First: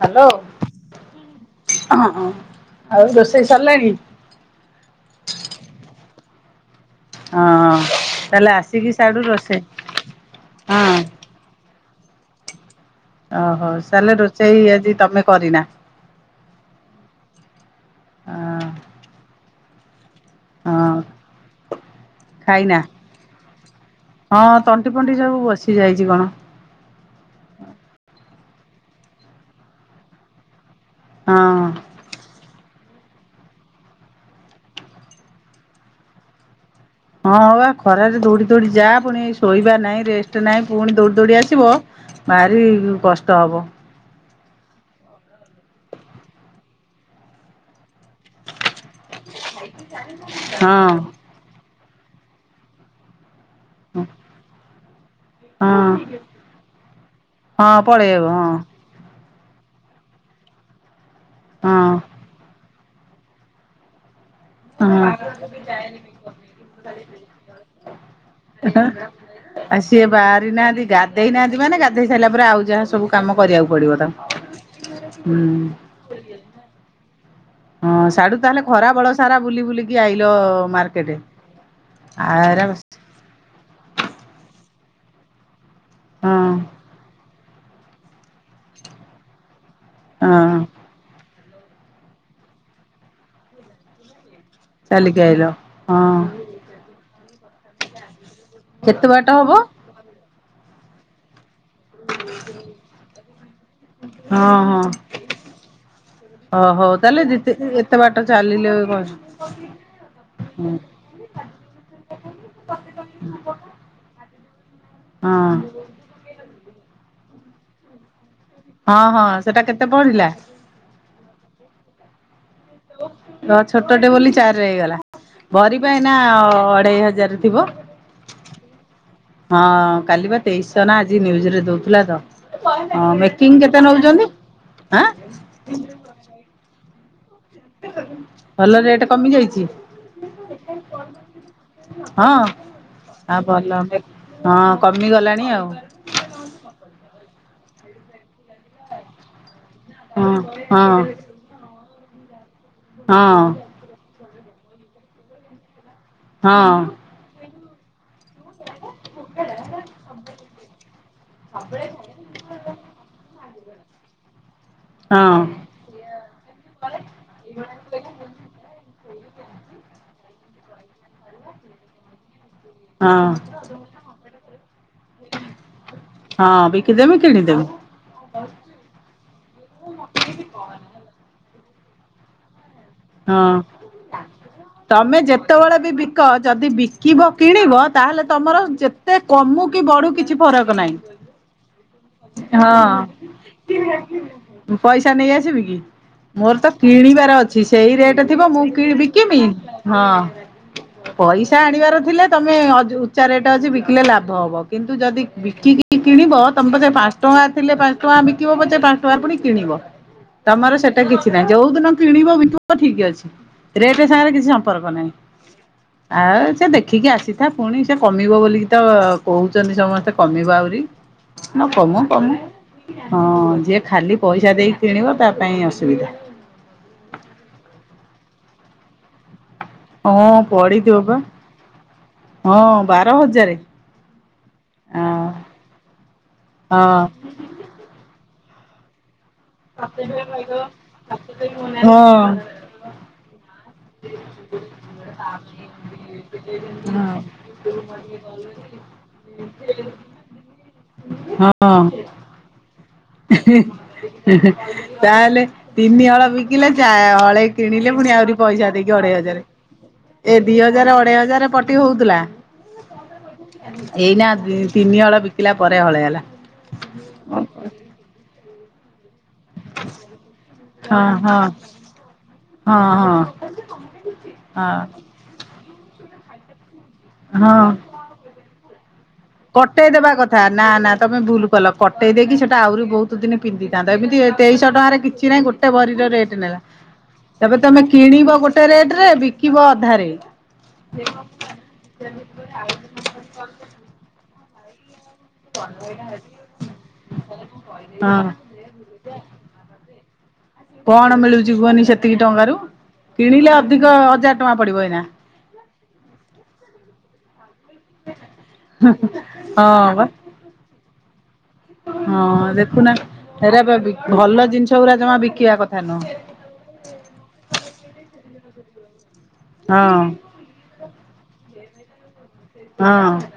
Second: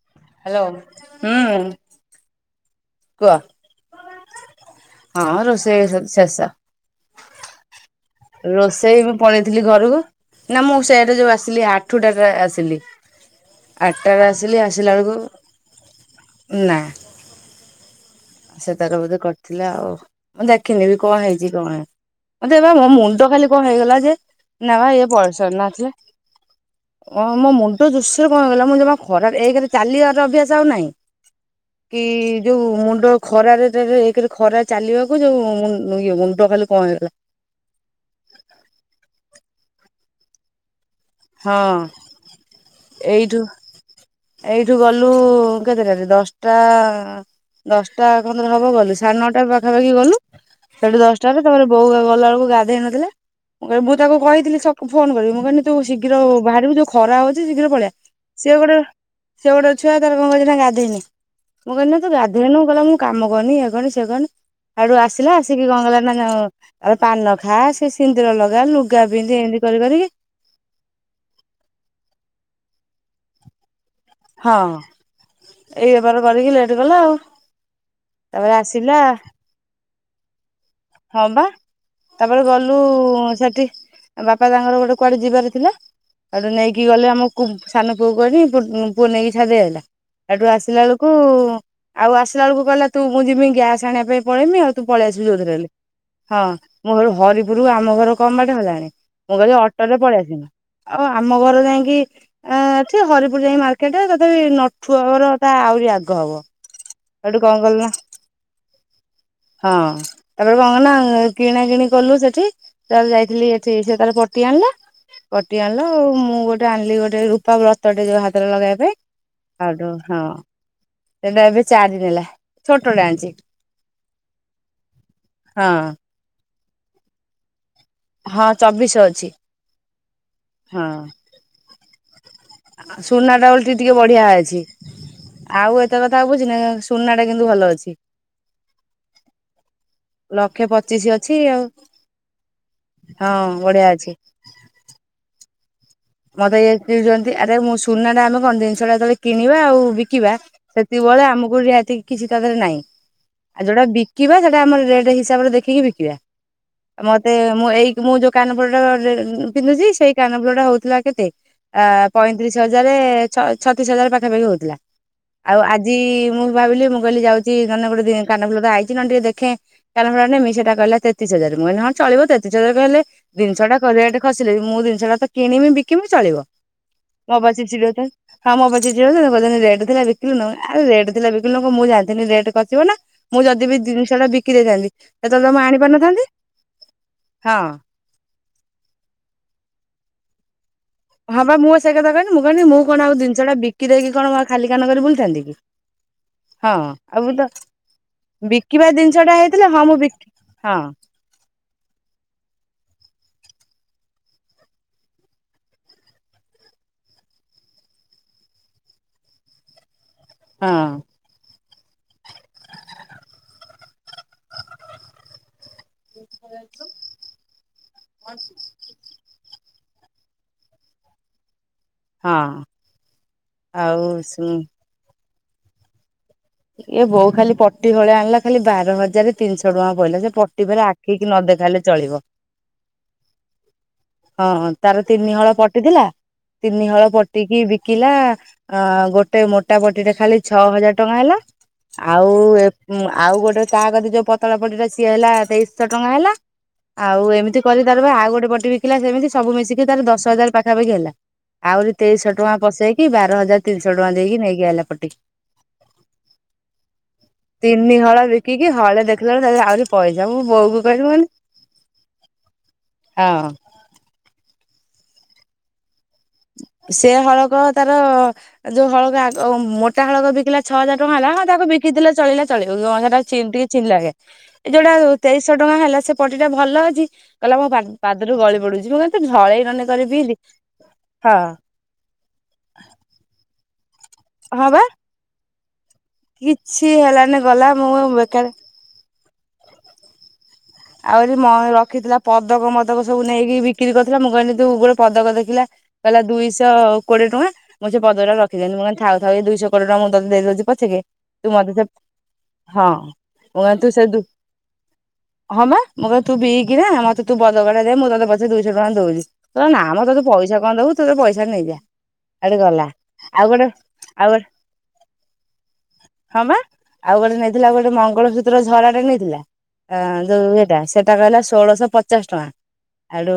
Hello ହୁଁ ହଁ। କୁହ ହଁ, ରୋଷେଇ ସବୁ ଶେଷ। ହଁ। ରୋଷେଇ ମୁଁ ପଳେଇଥିଲି ଘରକୁ ନା ମୁଁ ସେଆଟା ଯୋଉ ଆସିଲି ଆଠୁଟା ରେ ଆସିଲି। ଓହୋ ତାହେଲେ ଆଠଟାରେ ରୋଷେଇ ଆସିଲି, ଆସିଲା ବେଳକୁ ନା। ସେ ତାର ବୋଧେ କରିଥିଲେ ଆଉ ମୁଁ ଦେଖିନି ବି କଣ ହେଇଛି କଣ। ମତେ ଏବେ ଏଇନା ମୋ ମୁଣ୍ଡ ତ ଖାଲି କଣ ହେଇଗଲା ଯେ ହଁ ନ ବା ଇଏ ଏଠି ସବୁ ପରିଚନ ବସି ନଥିଲେ। ଯାଇଛି କଣ ଓ ମୋ ମୁଣ୍ଡ ଦୁ କଣ ହେଇଗଲା ମୁଁ ଜମା ଖରା ଏକରେ ଚାଲିବାର ଅଭ୍ୟାସ ଆଉ ନାହିଁ ହଁ କି ଯୋଉ ମୁଣ୍ଡ ଖରାରେଏକରେ ଖରା ଚାଲିବାକୁ ଯୋଉ ଇ ମୁଣ୍ଡ ଖାଲି କଣ ହେଇଗଲା ହଁ ହ ବା ଖରାରେ ଦୌଡି ଦୌଡି ଯା ପୁଣି ଶୋଇବା ନାହିଁ, ରେଷ୍ଟ ନାହିଁ। ପୁଣି ଦୌଡି ଦୌଡି ଆସିବ, ହଁ ବାହାରି ଏଇଠୁ କଷ୍ଟ ହବ। ଏଇଠୁ ଗଲୁ କେତେଟାରେ? ଦଶଟା ଦଶଟା ଖଣ୍ଡେ ହବ ଗଲୁ ସାଢେ ନଅଟା ପାଖ ପାଖାପାଖି ଗଲୁ ସେଠି ହଁ ଦଶଟାରେ ତାପରେ ବୋଉ ଗଲାବେଳକୁ ଗାଧୋଇ ନଥିଲା। ମୁଁ କିଲ ମୁଁ ତାକୁ କହିଥିଲି ଫୋନ କରିବି ମୁଁ କହିଲି ତୁ ଶୀ ଶୀଘ୍ର ହଁ ବାହାରିବୁ ଯୋଉ ଖରା ହଉଛି ଶୀଘ୍ର ହଁ ପଳେଇଆ ପଳେଇବ ହଁ ସିଏ ଗୋଟେ ସେ ଗୋଟେ ଛୁଆ ତାର କଣ କରିଛି ନା ଗାଧୋଇନି ମୁଁ କହିଲି ନା ତୁ ହଁ ଗାଧେଇନୁ କ ଗଲା ମୁଁ କାମ କରନି ୟେ କରନି ସେ କରନି। ଆଡୁ ହଁ ଆସିଲା ଆସିକି କଁ କଲାନା ଆ ପାନ ଖା ସେ ସିନ୍ଦୁର ଲଗା ଲୁଗା ପିନ୍ଧି କରି ଆଉ ସିଏ କରିକି ବାହାରି ନାହାନ୍ତି ଗାଧେଇ ନାହାନ୍ତି ମାନେ ଗାଧେଇ ସାଇଲା ପରେ ଆଉ ଯାହା ସବୁ କାମ କରିବାକୁ ପଡିବ ତମ ହଁ, ଏଇ ବେପାର କରିକି ଲେଟ୍ କଲା ଆଉ। ହଁ ସାଢୁ ତାପରେ ତାହେଲେ ଆସିଲା ଖରାବେଳ ସାରା ବୁଲି ବୁଲିକି ଆଇଲ। ମାର୍କେଟ ହଁ ବା ତାପରେ ଆରା ଗଲୁ ସେଠି ବାପା ତାଙ୍କର ଗୋଟେ କୁଆଡେ ଯିବାର ଥିଲା ହଁ ଆଉଠୁଁ ନେଇକି ଗଲେ ଆମକୁ ସାନପୁଅ କହିଲି ପୁଅ ନେଇକି ଛାଡି ଦେଇକି ଆଇଲା। ଏଠୁ ହଁ ଆସିଲା ବେଳକୁ ଆଉ ଆସିଲା ବେଳକୁ କହିଲା ତୁ ମୁଁ ଯିମି ଗ୍ୟାସ ଆଣିବା ପାଇଁ ପଳେଇମି ଆଉ ତୁ ପଳେଇ ଚାଲିକି ଆସିବୁ ଆଇଲ ଯୋଉଥିରେହେଲେ ହଁ ମୁଁ ହରିପୁର ଆମ ଘର କମବାଟ ହେଲାଣି। କେତେ ବାଟ ମୁଁ ହବ? କହିଲି ଅଟୋରେ ପଳେଇ ଆସିମି। ଆଉ ଆମ ବର ଯାଇକି ଏଠିଁ ହରିପୁର ଯାଇକି ମାର୍କେଟ ତଥାପି ହଁ ହଁ ନଠୁର ତା ଆହୁରି ଆଗ ହବ। ହ ହଉ ତାହେଲେ ଏଠି ଯେତେ କଣ କଲି ନା ଏତେ ବାଟ ଚାଲିଲେ କଣ ହଁ ତାପ କଣ ନା କିଣା କିଣି କ ଠି ତା ଯାଇଥିଲି ସେଠି ତା ପଟି ଆଣିଲା ହଁ ପଟି ଆଣିଲା ଆଉ ଗୋଟ ଆଣିଲି ଗୋଟେ ରୂପାବ୍ରତଟେ ଯୋ ହାତ ଲଗେଇବା ପାଇଁ ହଁ ହଁ ସେଟା କେତେ ଆଉଠୁ ହଁ ପଡିଲା? ସେଟା ଏବେ ଚାରି ନେଲା। ଛୋଟଟେ ଆଣିଛି ତ ଛୋଟଟେ ବୋଲି ଚାରିରେ ହେଇଗଲା ହଁ ଭରି ପା ଏଇନା। ଅଢେଇ ହଜାର ଥିବ। ହଁ ଚବିଶ ଅଛି ହଁ କାଲି ବା ତେଇଶଶ ନା ଆଜି ନିଉଜରେ ଦଉଥିଲା ତ। ହଁ ସୁନା ଟା ମେକିଂ ଓଲଟି କେତେ ଟିକେ ବଢିଆ ନଉଛନ୍ତିଁ? ଅଛି ଆଁ? ଆଉ ଏତେ କଥା ବୁଝିନା ସୁନା ଟା କିନ୍ତୁ ଭଲ ଅଛି ଭଲ ରେଟ କମି ଯାଇଛି? ଲକ୍ଷେ ପଚିଶି ଅଛି ଆଉ ହଁ। ହଁ ଆଉ ଭଲ, ବଢିଆ ଅଛି ହଁ କମିଗଲାଣି ଆଉ। ମତେ ଇଏ ଚିଡୁଛନ୍ତି ଆରେ ମୁଁ ସୁନାଟା ଆମେ କଣ, ଜିନିଷଟା ଯେତେବେଳେ କିଣ ଣିବା ଆଉ ହଁ ବିକିବା ହଁ। ସେତିକି ବେଳେ ଆମକୁ ରିହାତି କିଛି କାଗଜ ନହିଁ ଆଉ ହଁ ଯୋଉଟା ବିକ ବିକିବା ସେଇଟା ଆମର ରେଟ୍ ହିସାବରେ ଦେଖିକି ବିକିବା, ହଁ। ମତେ ମୁଁ ଏଇ ମୁଁ ଯୋଉ କାନ ଫୁଲଟା ପିନ୍ଧୁଛି ସେଇ କାନ ଫୁଲଟା ହଉଥିଲା। ଅ ପଇଁତିରିଶ ହଜାର ଛତିଶ ହଜାର ପାଖାପାଖି ହଉଥିଲା। ହଁ ଆଉ ଆଜି ମୁଁ ଭାବିଲି ମୁଁ କହିଲି ଯାଉଛି ନହେଲେ ଗୋଟେ ଦି କାନଫୁଲ ତ ଆଇଛି ନ ଟିକେ ଦେଖି- ଖେ କାନଫୁଲ ନେମି ସେଟା କହିଲା ତେତିଶ ହଜାର ମୁଁ କହିଲି ହଁ ଚଳିବ ଦେ - ଯଉ କହିଲେ ହଁ ଜିନିଷ ଟା ହେଲେ ଜିନିଷଟା ରେଟ୍ ଖସିଲେ ମୁଁ ଜିନିଷଟା ତ କିଣିବି ବିକିମି ଚଳିବ। ହଁ ବିକିଦେମି କିଣିଦେମି [unintelligible] ଚିଲର ନାହିଁ। ରେଟଥିଲା ବିକିଲୁ ନୁ ଆଉ ରେଟ୍ ଥିଲା ଵିକୁ - କେମିତି କଣ ମୁଁ ଜାଣିଥିଲି ରେଟ କ - ମୁଁ ହଁ। ଯଦି ବି ଜିନିଷଟା ବିକି ଦେଇଥାନ୍ତୀ। ତମେ ଯେତେବେଳେ ବି ବିକ ଯଦି ବିକିବ ହଁ। କିଣିବ ତାହେଲେ ତମର ଯେତେ କମୁ କି ବଢୁ କିଛି। ଛି ଫରକ ନାହିଁ। ହଁ ବା ମୁଁ ସେଇ କଥା କହିଲି ମୁଁ କହିନି ମୁଁ କଣ ଆଉ ଜିନିଷ ଟା ବିକି ଦେଇକି କଣ ଖାଲି କାନ କରି ପଇସା ନେଇ ବୁଲିଥାନ୍ତି। ଆସିବି କି ମୋର ତ ହଁ ଆଉ କିଣିବାର ତ ଅଛି ସେଇ ରେଟ ଥିବ ମୁଁ ବିକିବା କିଣି ଜିନିଷଟା ବିକିବି ହେଇଥିଲେ ମୁଁ ହଁ। ବିକି ହଁ ପଇସା ଆଣିବାର ଥିଲେ ତମେ ଅଜୁ - ରେଟ ଅଛି ବିକିଲେ ଲାଭ ହବ କିନ୍ତୁ ଯଦି ବିକିକି କିଣିବ ତମେ ପାଛେ ପାଞ୍ଚ ଟଙ୍କା ଥିଲେ ପାଞ୍ଚ ଟଙ୍କା- ବିକିବ ପଛେ ପାଞ୍ଚ ଟଙ୍କା ପୁଣି କିଣିବ ହଁ। ତମର ସେଟା କିଛି ନାହିଁ ଯୋଉ ଦିନ କିଣିବ ବ ବିକି- ହ ଠିକ ଅଛି ରେପେ ସାଙ୍ଗରେ କିଛି ସମ୍ପର୍କ ନାହିଁ। ଆଉ ସେ ଦେଖିକି ଆସିଥା ପୁଣି ସେ କମିବ ବୋଲିକି ତ କହୁଛି। ଛନ୍ତି ସମସ୍ତେ କମିବ ଆହୁରି। ହଁ କମୁ କମୁ ହଁ ହଁ ଯିଏ ଆଉ ଖାଲି ଶୁ ପଇସା ଦେଇକି କିଣିବ ତା ପାଇଁ ଅସୁବିଧା। ଇଏ ବୋଉ ଖାଲି ପଟି ହଳି ଆଣିଲା ଖାଲି ବାର ହଜାର। ତିନିଶହ ଟଙ୍କା ପଇଲା ସେ ହଁ ପଟିିବାରେ ପଡିଥିବ ପା ଆଖିକି ନ ଦେଖାଇଲେ ଚଳିବ। ଯାରେ ହଁ ହଁ ତାର ତିନି ହଳ ପଟିଥିଲା ତିନି ହଁ। ହଳ ପଟିକି ବିକିଲା। ଅ ଗୋଟେ ମୋଟା ପଟିଟେ ଖାଲି ଛଅ ହଜାର ଟଙ୍କା ହେଲା। ହଁ ଆଉ ଏ ଆଉ ଗୋଟେ ତାର ବି ଯୋଉ ପତଳା ପଟିଟା ସିଏ ହେଲା ତେଇଶ ଶହ ଟଙ୍କା ହେଲା। ଆଉ ଏମିତି କରି ତାର ଆଉ ଗୋଟେ ପଟେ ବିକିଲା ସେମିତି ସବୁ ମିଶିକି ତାର ଦଶ ହଜାର ପାଖାପାଖି ହେଲା। ହଁ ଆହୁରି ତେଇଶହ ଟଙ୍କା ପସେଇ- [unintelligible] ପଟି ତାହେଲେ ତିନି ହଳ ବିି ବିକିଲା ଯା ହଳେ କିଣିଲେ ତିନି ପୁଣି ହଳ ଆହୁରି ବିକିକି ପଇଷା ଦେଇକି ହଳେ ଅଢେଇ ଦେଖିଲା ହଜାର ବେଳକୁ ତା ଦେହରେ ଆହୁରି ପଇସା ଏ ମୁଁ ଦି ବୋଉକୁ ହଜାର କହିଲି ମୁଁ ଅଢେଇ କହିଲି ହଜାର ପଟି ହୋଉଥିଲା ହଁ ଏଇନା ତିନି ହଳ ବିକିଲା ପରେ ହଳେ ହେଲା। ସେ ହଁ ହଳକ ତାର ଯୋଉ ହଳକ ଆ ତ ମୋଟା ହଳ ବିକିଲା ଛଅ ହଜାର ଟଙ୍କା ହେଲା ହଁ ତାକୁ ବିକି ଦେଲା ଚଳିଲା ଚଳିବ ନ ହଁ ହେରା ଛିଣ୍ଡି [unintelligible] ଲାଗେ। ଏ ହଁ ଯୋଉଟା ତେଇଶହ ଟଙ୍କା ହେଲା ସେ ପଟି ଟା ଭଲ ଅଛି କହିଲା ମୋ ପା-ପାଦରୁ ଗଳି ପଡୁଚି। ମୁଁ କହିଲି କଟେଇଦବା କଥା ନା ନା ତ ମେ ହଁ ଭୁଲ କଲ କଟେଇ ଦେଇକି ସେଟା ଆହୁରି ବୋହୁତୁ ଦିନି ପିନ୍ଧିଥାନ୍ତତା ଏମିତି ହଁ ତେଇଶହ ବା ଟଙ୍କାରେ କିଛି ନାହିଁ ଗୋଟେ ଭରି ର ରେଟ୍ ନେଲା କିଛି ହେଲାନି ତାପରେ ଗଲା ତମେ ମୁଁ କିଣିବ ବେକାର ଗୋଟେ ରେଟ୍ ରେ ବିକିବ ଅଧାରେ। ଆହୁରି ମ ରଖିଥିଲା ପଦକ ମଦକ ସବୁ ନେଇକି ବିକ୍ରି କରିଥିଲା। ମୁଁ କହିଲି ତୁ ଗୋଡ ପଦକ ଦେଖିଲା କହିଲା ଦୁଇଶହ କୋଡିଏ ଟଙ୍କା। ମୁଁ ସେ ହଁ। ପଦକଟା ରଖିଦେନି। ମୁଁ କହିଲି ଥାଉ ଥାଉ ଏଇ ଦୁଇଶହ କୋଡିଏ ଟଙ୍କା ମୁଁ ତତେ ଦେଇ ଦୋଉଚି ପଛକେ କଣ ମିଳୁଛି ତୁ ମତେ କୁହନି ସେ ସେତିକି ଟଙ୍କାରୁ ହଁ କିଣିଲେ ମୁଁ କହଲି ଅଧିକ ତୁ ସେ ଧୁ ହଜାର ଟଙ୍କା ପଡିବ ଏଇନା। ହଁ ବା ମୁଁ କଇଲି ତୁ ବିକିନା ମତେ ତୁ ବ ପଦକଟା ଦେ ମୁଁ ତତେ ପଛେ ଦୁଇଶହ ଟଙ୍କା ଦୋଉଚି। କହିଲା ନା ହଁ ବା ମ ତତେ ପଇଷା କଣ ଦୋବୁ ତୁ ସେଇ ପଇଷା ନେଇଯା। ହଁ ଆଡେ ଗଲା ଦେଖୁନା ଆଉ ଗୋଟେ ହେରାପା ବି ଆଉ ଗୋଟେ ଭଲ ଜିନିଷ ଗୁରା ଜମା ବିକିବା କଥା ନୁହଁ। ହଁ ବା ଆଉ ଗୋଟେ ନେଇଥିଲା ଆଉ ଗୋଟେ ମଙ୍ଗଳସୂତ୍ର ଝରାଟେ ନେଇଥିଲା ହଁ ଆ ସେଟା କହିଲା ଷୋଳଶହ ପଚାଶ ଟଙ୍କା ହଁ ଆଡୁ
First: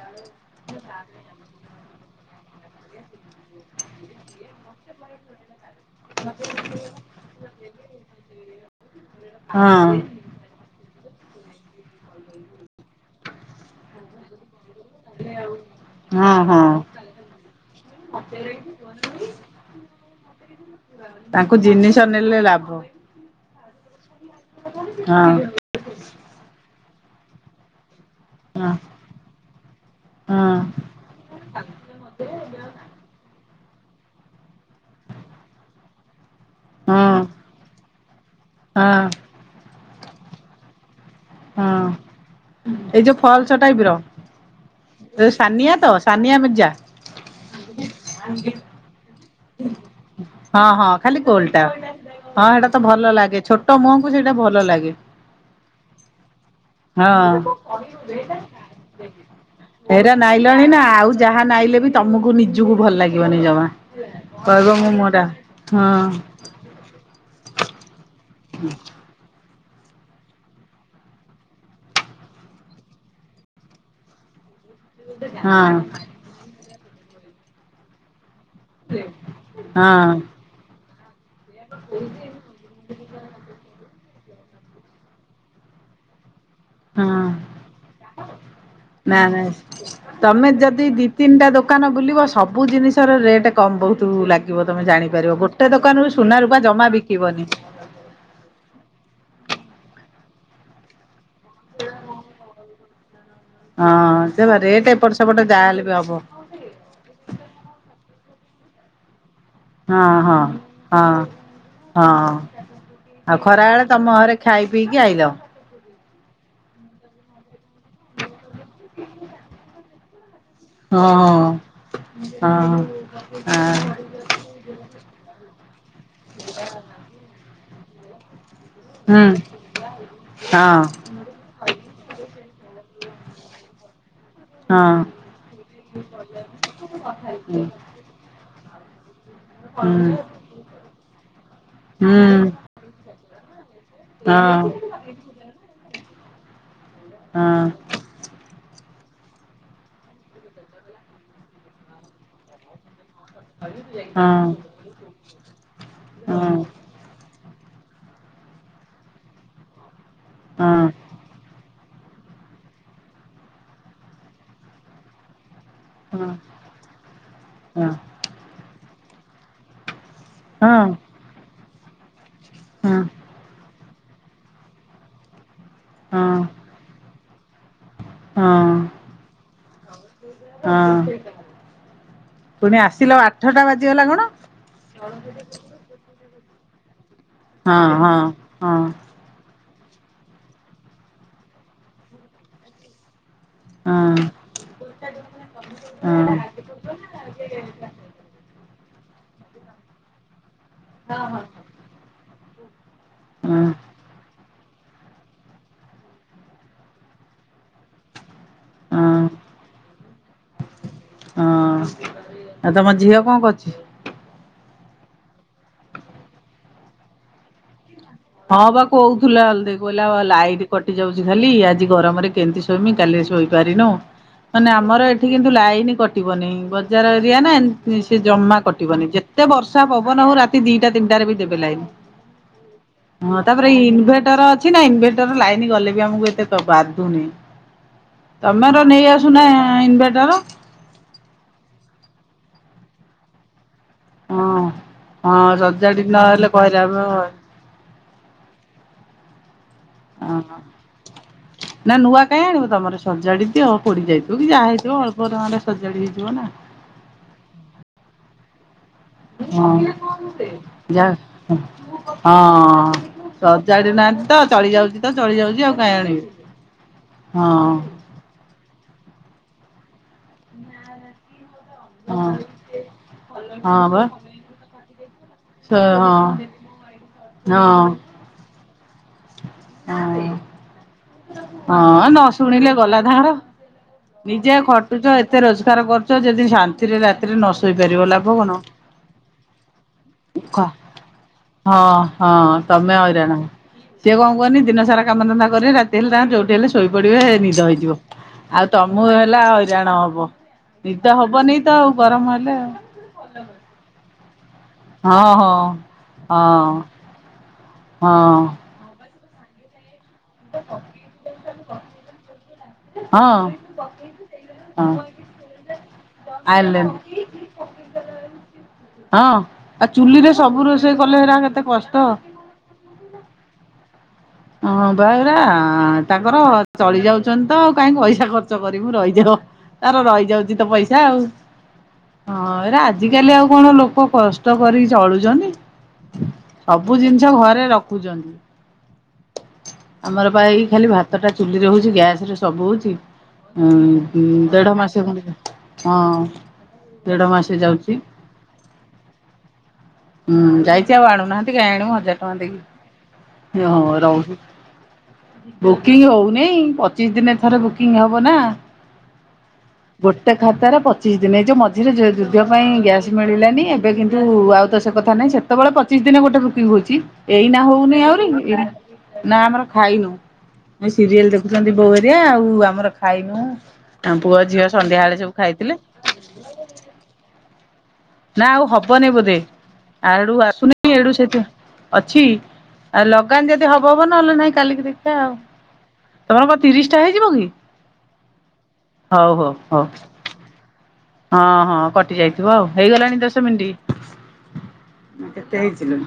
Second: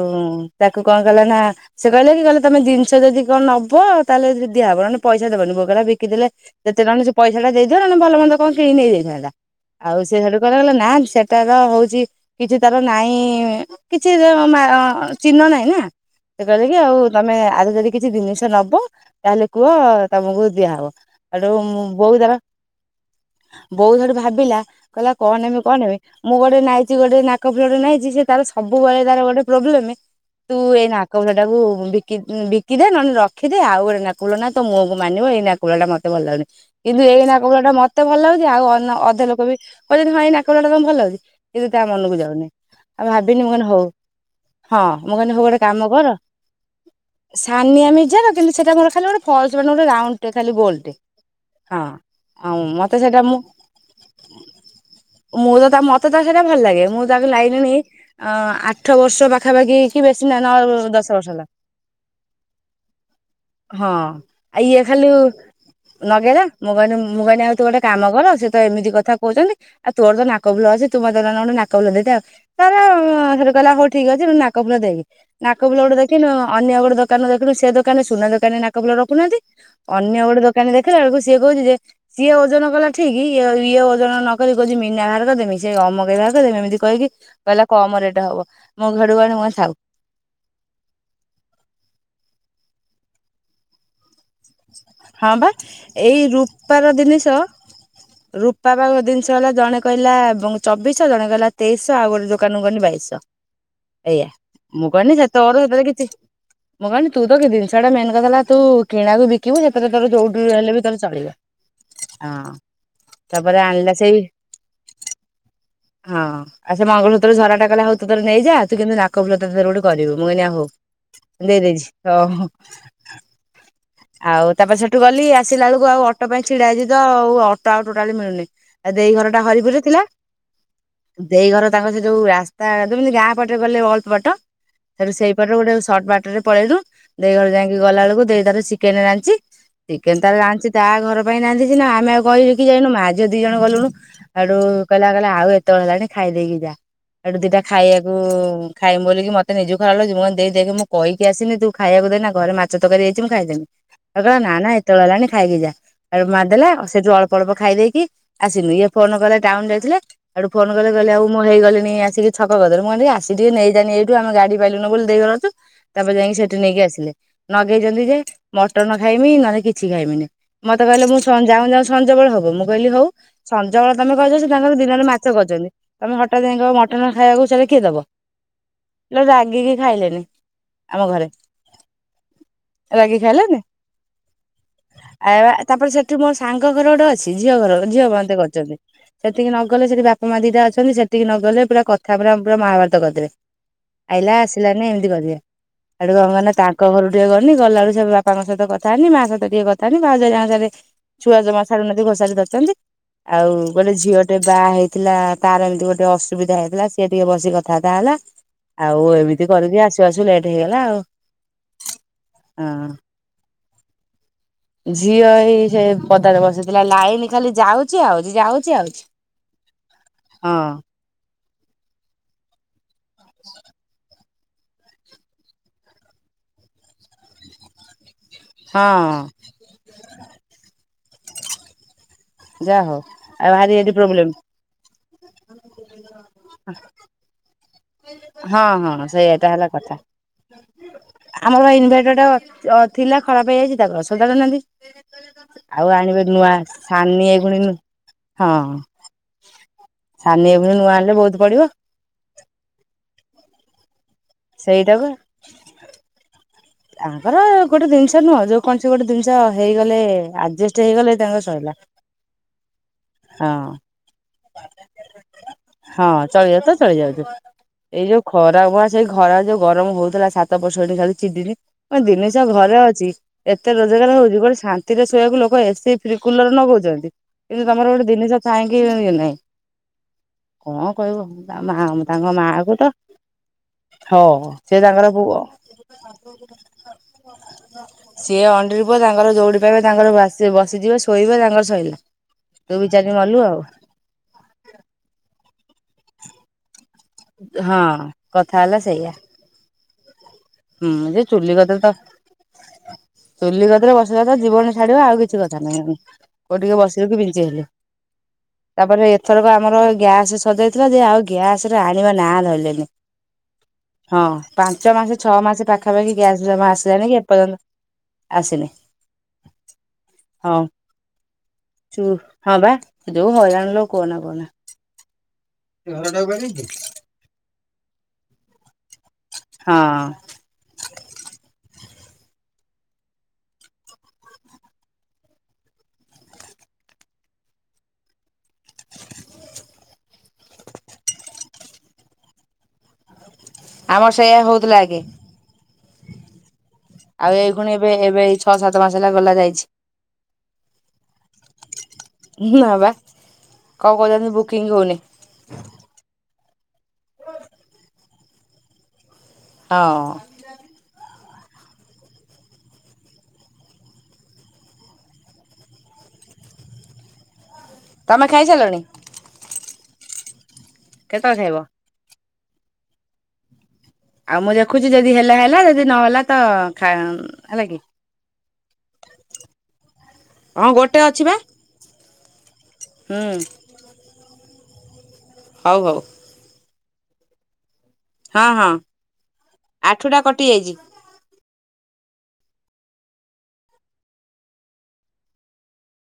ତାକୁ କଣ କଲାନା ସେ କହିଲେ କି କହିଲେ ତମେ ଜିନିଷ ଯଦି କଣ ନବ ତାହେଲେ ଯ ଦିଆହବ ନହେନେ ପଇଷା ଦେବନି ବୋ କହିଲା ବିକିଦେଲେ ଯେତେ [unintelligible] ସେ ପଇଷା ଦେଇଦିଅ ନହେଲେ ଭଲ ମନ୍ଦ କଣ କିଣକି ନେଇ ଯାଇଥାନ୍ତି। ଜା ହଁ ଆଉ ସେ ସେଠୁ କହିଲା କହିଲା ନା ସେଟା ତ ହଉ ଚି କିଛି ତାର ନାଇଁ କିଛି ତାର ମା ଚିହ୍ନ ନାହିଁ ନା ହଁ ସେ କହିଲେ ହଁ। କି ଆଉ ତମେ ଆର ଯଦି କିଛି ଦିନିଷ ନବ ତାହେଲେ କୁହ ତମକୁ ଦିଆହବ। ହେଠୁ ତାଙ୍କୁ ଜିନିଷ ବୋଉ ତାର ନେଲେ ଲାଭ ହଁ ବୋଉ ହେଟୁ ଭାବିଲା କହିଲା ହଁ କଣ ନେମି କଣ ନେମି ମୁଁ ଗୋଟେ ନାଇଚି ଗୋଟେ ନାକ ଫୁଲ ଗୋଟେ ନାଇଚି ସେ ତାର ହଁ ସବୁବେଳେ ତାର ଗୋଟେ ପ୍ରୋବ୍ଲେମ ହଁ। ତୁ ଏଇ ନାକ ଫୁଲଟାକୁ ବିକି ବିକିଦେ ନହେଲେ ରଖ ରଖି ଦେ ଆଉ ଗୋଟେ ନାକ ଫୁଲ ନା ତୋ ମୁହଁ କୁ ମାନିବ ଏଇ ନାକ ଫୁଲ ଟା ମତେ ଭଲ ଲାଗୁନି। କିନ୍ତୁ ଏଇ ନାକ ଫୁଲ ଟା ମତେ ଭଲ ଲାଗୁଚି ଆଉ ଅନ ହଁ ଅଧେ ଲୋକ ବି କହଚନ୍ତି ହଁ ଏଇ ନାକ ଫୁଲ ଟା ତମକୁ ଭଲ ଲାଗୁଚି। କିନ୍ତୁ ତା ହଁ ମନକୁ ଯାଉନି ଏଇ ଆ ଯୋଉ ଭାବିନି ଫଲସ ମୁଁ କହିଲି ଟାଇପ ହଉ ର ହଁ ମୁଁ କହିଲି ହୋଉ ଗଟେ ସାନିଆ ତ କାମ କର ସାନିଆ ମିର୍ଜା। ସାନିଆ ମିର୍ଜା ର କିନ୍ତୁ ସେଟା ମୋର ଖାଲି ଗୋଟେ ଫଲସ ମାନେ ଗୋଟେ ରାଉଣ୍ଡ ଟେ ଖାଲି ହଁ ହଁ ଗୋଲଟେ ଖାଲି ଗୋଲଟା ହଁ। ହଁ ଆଉ ହେଟା ତ ମତେ ଭଲ ସେଇଟା ମୁଁ ଲାଗେ ଛୋଟ ମୁହଁକୁ ସେଇଟା ଭଲ ଲାଗେ। ମୁଁ ତ ତା ମ ହଁ ଅ ଆଠ ବର୍ଷ ପାଖାପାଖି କି ଏରା ବେଶୀ ନଅ ନାଇଲଣି ନା ଦଶ ଆଉ ଜା ବର୍ଷ ତାହା ହେଲା ନାଇଁଲେ ବି ତମକୁ ନିଜକୁ ଭଲ ଲାଗିବନି ଜମା ହଁ ଆଉ କହିବ ଇଏ ମୁଁ ମୋ ଖାଲି ଟା ନଗେଇଲା ମୁଁ କହିନି ମୁଁ କହିନି ଆଉ ତୁ ଗୋଟେ କାମ କର ସେ ତ ଏମିତି କଥା କହୁଚନ୍ତି ଆଉ ତୋର ତ ନାକ ଫୁଲ ଅଛି ତୁ ମତେ ନହେଲେ ଗୋଟେ ନାକଫୁଲ ଦେଇଥା ଆଉ [unintelligible] ସେଠୁ କହିଲା ହଉ ଠିକ୍ ଅଛି ତୁ ନାକ କ ଫୁଲ ଦେଖ ହଁ ନାକଫୁଲ ଗୋଟ ଦେଖିନୁ ଅନ୍ୟ ଗୋଟେ ଦୋକାନ ରେ ଦେଖିଲୁ ସେ ଦୋକାନ ସୁନା ଦୋ ଦୋକାନରେ ନାକ ଫୁଲ ରଖୁନାହାନ୍ତି ହଁ ଅନ୍ୟ ଗୋଟେ ଦୋକାନୀ ଦେଖିଲା ବେଳକୁ ସେ ସିଏ କହୁଚି ଯେ ସିଏ ଓଜନ କଲା ଠିକ ଇଏ ଇଏ ଓଜନ ନକରିକି କହୁଚି ମିନା ବାହାର କରି ଦେମି। ସେ ଆମକେଇ ବା ଏମିତି କହିକି ହଁ। କହିଲା କମ ରେଟ ହବ ମୁଁ ହେଠୁ ନା କହିଲି ନା ମୁଁ କହିଲି ଥାଉ। ତମେ ଯଦି ଦି ତିନିଟା ଦୋକାନ ବୁଲିବ ସବୁ ଜିନିଷ ର ରେଟ୍ କମ ବହୁତ ଲାଗିବ। ତମେ ହଁ ଜାଣିପାରିବ ବା ଗୋଟେ ଦୋକାନରୁ ଏଇ ସୁନ ରୂପା ଜମା ରୂପାର ଜିନିଷ ବିକିବନି। ରୂପା ପାଖ ଜିନିଷ ହେଲା ଜଣେ କହିଲା। ଏବଂ ଚବିଶ ଜଣେ ହେଲା ତେଇଶ ଆଉ ଗୋଟେ ଦୋକାନ ଗନି ବାଇଶ। ହଁ ଏଇଆ ସେ ବା ରେଟ୍ ମୁଁ ଏପଟ କହିନି ସେ ସେପଟ ତୋର ସେ ଯାହାହେଲେ ବି କିଛି। ହବ ମୁଁ କହିନି ତୁ ତ କି ଜିନିଷ ଟା ମେନ୍ କଥା ହେଲା ତୁ କିଣାକୁ ବିକ- କେ ଯେତେ ତୋର ହଁ ହଁ ଯୋଉଠୁ ହେଲେ ବି ତୋର ହଁ। ଚଳିବ ହଁ। ଆଉ ତାପରେ ଖରା ବେଳେ ଆଣିଲା ତମ ସେଇ ଘରେ ଖାଇ ପିଇକି ଆଇଲ। ହଁ ଆଉ ସେ ମଙ୍ଗଳସୂତ୍ର ଝରା ଟା କଲେ ହଉ ତୁ ତାହେଲେ ନେଇଯା ତୁ କିନ୍ତୁ ନାକ ଫୁଲ ତର ଗୋଟେ କରିବୁ। ମୁଁ କହିନି ଆ ହଉ ହଁ ଦେଇଦେଇଛି ହ ହ। ହଁ ହଁ ଆଉ ତାପରେ ସେଠୁ ଗଲି ଆସିଲା ବେଳକୁ ଆଉ ଅଟୋ ପାଇଁ ଛିଡାଇଛି ତ ଆଉ ଅଟୋ ଆଉ ଟୋଟାଲି ମିଳୁନି। ଆ ଦେଇ ହୁଁ ଘରଟା ହରିପୁରରେ ଥିଲା ହଁ ଦେଇ ଘର ତାଙ୍କ ସେ ଯୋଉ- ହଁ ତା ଗାଁପଟରେ ଗଲେ ବହୁତ ବାଟ। ହଁ ସେ ସେଇପଟରେ ଗୋଟେ ସର୍ଟ ବାଟରେ ପଳେଇଲୁ ଦେଇ ଘର ହୁଁ ଯାଇକି ଗଲା ବେଳକୁ ଦେଇ ତାର ସି। କେନେ ଜାଣିଛି। ହୁଁ ଚିକେନ ତାର ଜାଣିଛି ତା ଘର ପାଇଁ ରାନ୍ଧିଛି ନା ଆମେ ଆଉ କହିହ କିି ଯାଇନୁ ମା ଝିଅ ଦି ଜଣ ଗଲୁଣୁ ଆଉ। ହଁ ହଁ ହଁ ହଁ ହଁ ସେଠୁ ହଁ କହିଲା କହିଲା ଆଉ ଏତେବେଳ ହେଲାଣି ଖାଇଦେଇକି ଯା ଏଠୁ ହଁ ଦିଟା ଖାଇବାକୁ- ଖାଇମୁଁ ବୋଲିକି ମୋତେ ନିଜ ଖରାପ ଲାଗଛି ମୁଁ କ ଦେଇ ଦେଖି ମୁଁ କହିକି ଆସିନି ତୁ ଖାଇକୁ ଦେଏନା ଘରେ ମାଛ ତକାରୀ ହେଇଛି ମୁଁ ଖାଇଦି- ନା ହଁ ନା ଏତେବେଳେ ହେଲାଣି ଖାଇକି ଯାଆ ସେଠୁ ମା ଦେଲା ଅଳ୍ପ- ଅଳ୍ପ ଖାଇ ଦେଇକି ଆସିଲି ଇଏ ଫୋନ କଲେ ଟାଉନ ଯାଇଥିଲେ ଆଠୁ ଫୋନ କଲେ ଗଲେ ଆଉ ମୁଁ ହେଇଗଲି - ଆସିକି ଛକ ପାଖରୁ ମୁଁ କହିନି ଆସିକି ନେଇ ଯା ଏଇଠୁ ଆମ ଗାଡି ପାଇଲୁନୁ ବୋଲି ଦି ଜଣ ଅଛୁ। ତାପରେ ଯାଇକି ସେଠୁ ନେଇକି ଆସିଲେ ନଗେଇଛନ୍ତି ଯେ। ମଟନ ଖାଇମି ନହେଲେ କିଛି ଖାଇମିନି ହଁ ହଁ ହଁ ମୋତେ କହିଲେ ମୁଁ ଯାଉ ଯାଉ ସଞ୍ଜବେଳ ହବ। ମୁଁ କହିଲି ହଉ ସଞ୍ଜ ବଳେ ତମେ କହିଛ ସେ ତାଙ୍କର ଦିନରେ ମାଛ କହିଛନ୍ତି। ତମେ ହଠାତ୍ ଯାଇକି କହିବ ମଟନ ଖାଇବାକୁ ଚାଲେ କିଏ ଦବ? ରାଗିକି ଖାଇଲେଣିି ଆମ ଘରେ। ପୁଣି ରାଗିକି ଆସିଲା ଖାଇଲେନି ଆଠଟା ବାଜିଗଲା କଣ। ଆ ତାପରେ ସେଠି ମୋ ସାଙ୍ଗ ଘର ଗୋଟେ ଅଛି ଝିଅ ଘର ହଁ ଝିଅ ହଁ ମୋତେ କରି ହଁ ହଁ ଛନ୍ତି ସେତିକି ନ- ଗଲେ ସେଠି ବାପା ମା ଦିଟା ଅଛନ୍ତି ସେଠିକି ନ ଗଲେ ପୁରା କଥା ପୁରା ପୁରା ମହାଭାରତ କରିଦେବେ। ହଁ ଆଇଲା ଆସିଲାନି ଏମିତି କହିବେ ସେଡୁ କଣ ହଁ କନି ତାଙ୍କ ଘରୁ ଟିକେ ଗନି ଗଲା ବେଳକୁ - ବାପାଙ୍କ ସହିତ କଥା ହେନି ମା ସହିତ ଟିକେ କଥା ହେନି ଭାଉଜଙ୍କ ସହ ହେରି ଛୁଆ ଜମା ଛାଡୁ ନହାନ୍ତି ଘଷାରି ଧରଛନ୍ତି। ଆଉ ହଁ କହିଲେ ଝିଅଟେ ବାହା ହେଇ- ଥିଲା ତାର ଏମିତି ଗୋଟେ ଅସୁବିଧା ହେଇଥିଲା ସିଏ ଟିକେ ବସିକି କଥା ବାର୍ତ୍ତା ହେଲା। ଆଉ ଏମିତି କରିକି ଆସୁ ଆସୁ ଲେଟ୍ ହେଇଗଲା ଆଉ। ହଁ ଆଉ ହଁ। ତମ ଝିଅ କଣ କରୁଛି? ଝିଅ ହେଇ ସେ ପଦାରେ ବସିଥିଲା ଲାଇନ ଖାଲି ଯାଉଛି। ଆଉଛି ହଁ ଯାଉଛି ବା ଆଉଛି। କହୁଥିଲା କହିଲା ଲାଇଟ ହଁ କଟି ଯାଉଛି। ଖାଲି ଆଜି ଗରମରେ କେମିତି ଶୋଇମି କାଲି ଶୋଇପାରିନୁ। ମାନେ ଆମର ଏଠି କିନ୍ତୁ ଲାଇନ କଟିବନି ବଜାର ଏରିଆ ନା। ସେ ଜମା କଟିବନି ହଁ ଯେତେ ବର୍ଷା ପବନ ହଉ ରାତି ଦିଟା ତିନିଟାରେ ବି ଦେବେ ଲାଇନ। ଯା ହଉ ହଁ ଆଉ ତାପରେ ଭାରି ଏଠି ପ୍ରୋବ୍ଲେମ। ଇନଭେଟର ଅଛି ନା ଇନଭେଟର ଲାଇନ ଗଲେ ବି ଆମକୁ ଏତେ ବାଧୁନି। ହଁ ତମର ହଁ ନେଇ ଆସୁନା ସେଇଆକା ହେଲା କଥା ଇନଭେଟର ଆମର ଇନଭେଟର ଟା। ଅ ଥିଲା ଖରାପ ହେଇଯାଇଛି। ହଁ ହଁ [unintelligible] ଆଉ ସଜାଡି ଆଣିବେ ନହେଲେ ନୂଆ [unintelligible] କହିଲେ ଆମେ ହଁ ହଁ ସାନି ନୂଆ ଆଣିଲେ ବହୁତ ପଡିବ। ନା ନୂଆ କାହିଁ ଆଣିବ ତମର ସଜାଡି ଦିଅ ପୋଡି ଯାଇଥିବ କି ଯାହା ହେଇଯିବ ସେଇଟାକୁ ଅଳ୍ପ ଦାମ୍ ରେ ସଜାଡି ହେଇଯିବ ନା। ତାଙ୍କର ଗୋଟେ ଜିନିଷ ନୁହଁ ଯୋଉ କୌଣସି ଗୋଟେ ଜିନିଷ ହଁ ହେଇଗଲେ ଆଜେଷ୍ଟ ଯା ହେଇଗଲେ ତାଙ୍କର ସ‌ଇଲା। ହଁ ସଜାଡି ନାହାନ୍ତି। ତ ଚଳି ଯାଉଛି ତ ଚଳି ଯାଉଛି ଆଉ କାହିଁ ହଁ ଆଣିବି। ଚଳି ଯାଉ ତ ଚଳି ଯାଉଚୁ ହଁ ଏଇ ଯୋଉ ଖରା ଭୁଆ ସେଇ ଘ ଖରା ଯୋଉ ଗରମ ହୋଉଥିଲା ଛାତ ଉପରେ ଶୋଇଲି ଖାଲି ଚିଡିିଲି। [unintelligible] ହଁ ଜିନିଷ ଘରେ ଅଛି ଏତେ ହଁ ବା ରୋଜଗାର ହୋଉଚି। ଗୋଟେ ଶାନ୍ତିରେ ଶୋଇବାକୁ ଲୋକ ସେ ଏସି ହଁ ଫ୍ରି କୁଲର ନଗୋଉଚନ୍ତି କିନ୍ତୁ ହଁ ତମର ଗୋଟେ ଜିନିଷ ଥାଇଁକି ବି ଇଏ ନାହିଁ। ହଁ କଂ ହଁ ନ ଶୁଣିଲେ ଗଲା ତାଃଙ୍କର ହଁ ନିଜେ ସେ ତାଙ୍କର ଖଟୁଚ ପୁଅ ଏତେ ରୋଜଗାର କରୁଚ। ଯଦି ଶାନ୍ତିରେ ରାତିରେ ନ ଶୋଇପାରିବ ଲାଭ ସିଏ କଣ। ଅଣ୍ଡିରିବ ତାଙ୍କର ଦୌଡି ପାଇବା ତାଙ୍କର ଖ ବସିଯିବ ଶୋଇବ ତାଙ୍କର ସୋଇଲା ହଁ ହଁ ତୁ ତମେ ବିଚାରି ହଇରାଣ। ମଲୁ ଆଉ। ସିଏ କଣ କରୁନି ଦିନ ସାରା କାମଧନ୍ଦା କର ରାତି ହେଲେ ତାଙ୍କ ଯୋଉଠି ହେଲେ ଶୋଇପଡିବ ନିଦ ହଁ ହେଇଯିବ। କଥା ଆଉ ହେଲା ତମକୁ ସେଇଆ। ହେଲା ହଇରାଣ ହବ। ହୁଁ ନିଦ ସେ ଚୁଲି ହବନି ଗଦରେ ଆଉ ତ ଗରମ ହେଲେ ଚୁଲି ଗଦରେ ବସିଲା ତ ଜୀବନ ଛାଡିବା ଆଉ ହଁ କିଛି କଥା ହଁ। ନାହିଁ କୋଉ ହଁ ଟିକେ ବସିବିକ କି ପଞ୍ଚି ହେଲେ ହଁ। ଥରକ ଆମର ଗ୍ୟାସ ସରିଯାଇଥିଲା ଯେ ଆଉ ଗ୍ୟାସ ରେ ଆଣିବା ନା ଧରଲେ ନି। ହଁ। ହଁ ହଁ ପାଞ୍ଚ ମାସ ଛଅ ମାସ ପାଖ ଖାପାଖି ଗ୍ୟାସ ଜମା ଆଇଲେଣି। ଆସିଲାନି କି ଏପର୍ଯ୍ୟନ୍ତ ଆସିନି। ହଁ ଆଉ ଚୁଲିରେ ହଁ ସବୁ ରୋଷେଇ କଲେ ହେରା କେତେ ତୁ କଷ୍ଟ। ହଁ ଭାଇ ଯୋଉ ହଇ ରାଣ ଲୋ। କୁହନା କୁହନା ହଁ ପା। ପା ତାଙ୍କର ଚଳି ଯାଉଛନ୍ତି ତ ଆଉ କାହିଁକି ପଇସା ଖର୍ଚ୍ଚ କରି ରହିଯିବ ତାର ହଁ। ରହି ଯାଉଛି ତ ପଇସା ଆଉ। ହଁ ଏରା ଆଜିକାଲି ଆଉ କଣ ଲୋକ କଷ୍ଟ କରିକି ଚଳୁଛନ୍ତି? ସବୁ ଜିନିଷ ଘରେ ରଖୁଛନ୍ତି। ଆମର ବା ଏଇ ଖାଲି ଭାତ ଟା ଚୁଲି ରହୁଛି ଗ୍ୟାସ ରେ ସବୁ ହଉଛି। ଆମର ସେଇଆ ଉ ଦେଢ ହଉଥିଲା ଆଗେ ମାସ ହଁ। ଦେଢ ଆଉ ଏଇ ମାସ ଖୁଣି ଯାଉଛି ଏବେ ଏବେ ଏଇ ଛଅ ସାତ ମାସ ହେଲା ଗଲା ଯାଇଛି। ହୁଁ ଯାଇଛି ଆଉ ଆଣୁନାହାନ୍ତି କା ଆଣିବ ହଜାର ଟଙ୍କା ଦେଇକି। ନା ବା କଣ କହୁଛନ୍ତି ବୁକିଂ ହଉନି ବୁକିଂ ହଉ। ନେଇ ପଚିଶ ଦିନ ଥର ବୁକିଂ ହବ ନା ହଁ ଗୋଟେ ଖାତାରେ ପଚିଶ ପଚିଶ ଦିନ ଏ ଯେଉଁ ମଝିରେ ଯୁଦ୍ଧ ପାଇଁ ଗ୍ୟାସ୍ ମିଳିଲାନି ଏବେ କିନ୍ତୁ ଆଉ ତ ସେ କଥା ନାହିଁ ସେତେବେଳେ ପଚିଶ ଦିନ ଗୋଟେ ରି ହଉଛି ଏଇ ନା ହଉ ନି ଆହୁରି ତମେ ଖାଇସାରିଲଣି ନା ଆମର ଖାଇନୁ ସିରିଏଲ କେତେବେଳେ ଖାଇବ ଦେଖୁଛନ୍ତି ବୋଉ ହେରିଆ ଆଉ ତୁ ଆମର ଖାଇନୁ। ପୁଅ ଆଉ ମୁଁ ଝିଅ ଦେଖୁଛି ଯଦି ସନ୍ଧ୍ୟାବେଳେ ସବୁ ହେଲା ହେଲା ଖାଇଥିଲେ ଯଦି ନହେଲା ତ ହେଲା କି। ନା ଆଉ ହବନି ବୋଧେ। ଆଡୁ ହଁ ଆସୁନି ଗୋଟେ ଏଡୁ ଅଛି ବା ସେଠ ଅଛି ଆ ହୁଁ ଲଗାନି ଯଦି ହବ ହବ ନହେଲେ ନାଇଁ କାଲିକି ଦେଖିବା ଆଉ ହଉ ହଉ ତମର କଣ ତିରିଶ ଟା ହେଇଯିବ କି? ହଁ ହଁ ହଉ ହଉ ହଉ ଆଠୁ ଟା କଟି ଯାଇଛି। ହଁ ହଁ କଟି ଯାଇଥିବ ଆଉ ହେଇଗଲାଣି ଦଶ ମିନିଟ୍। ମ କେତେ ହେଇଛିି ଲୋ?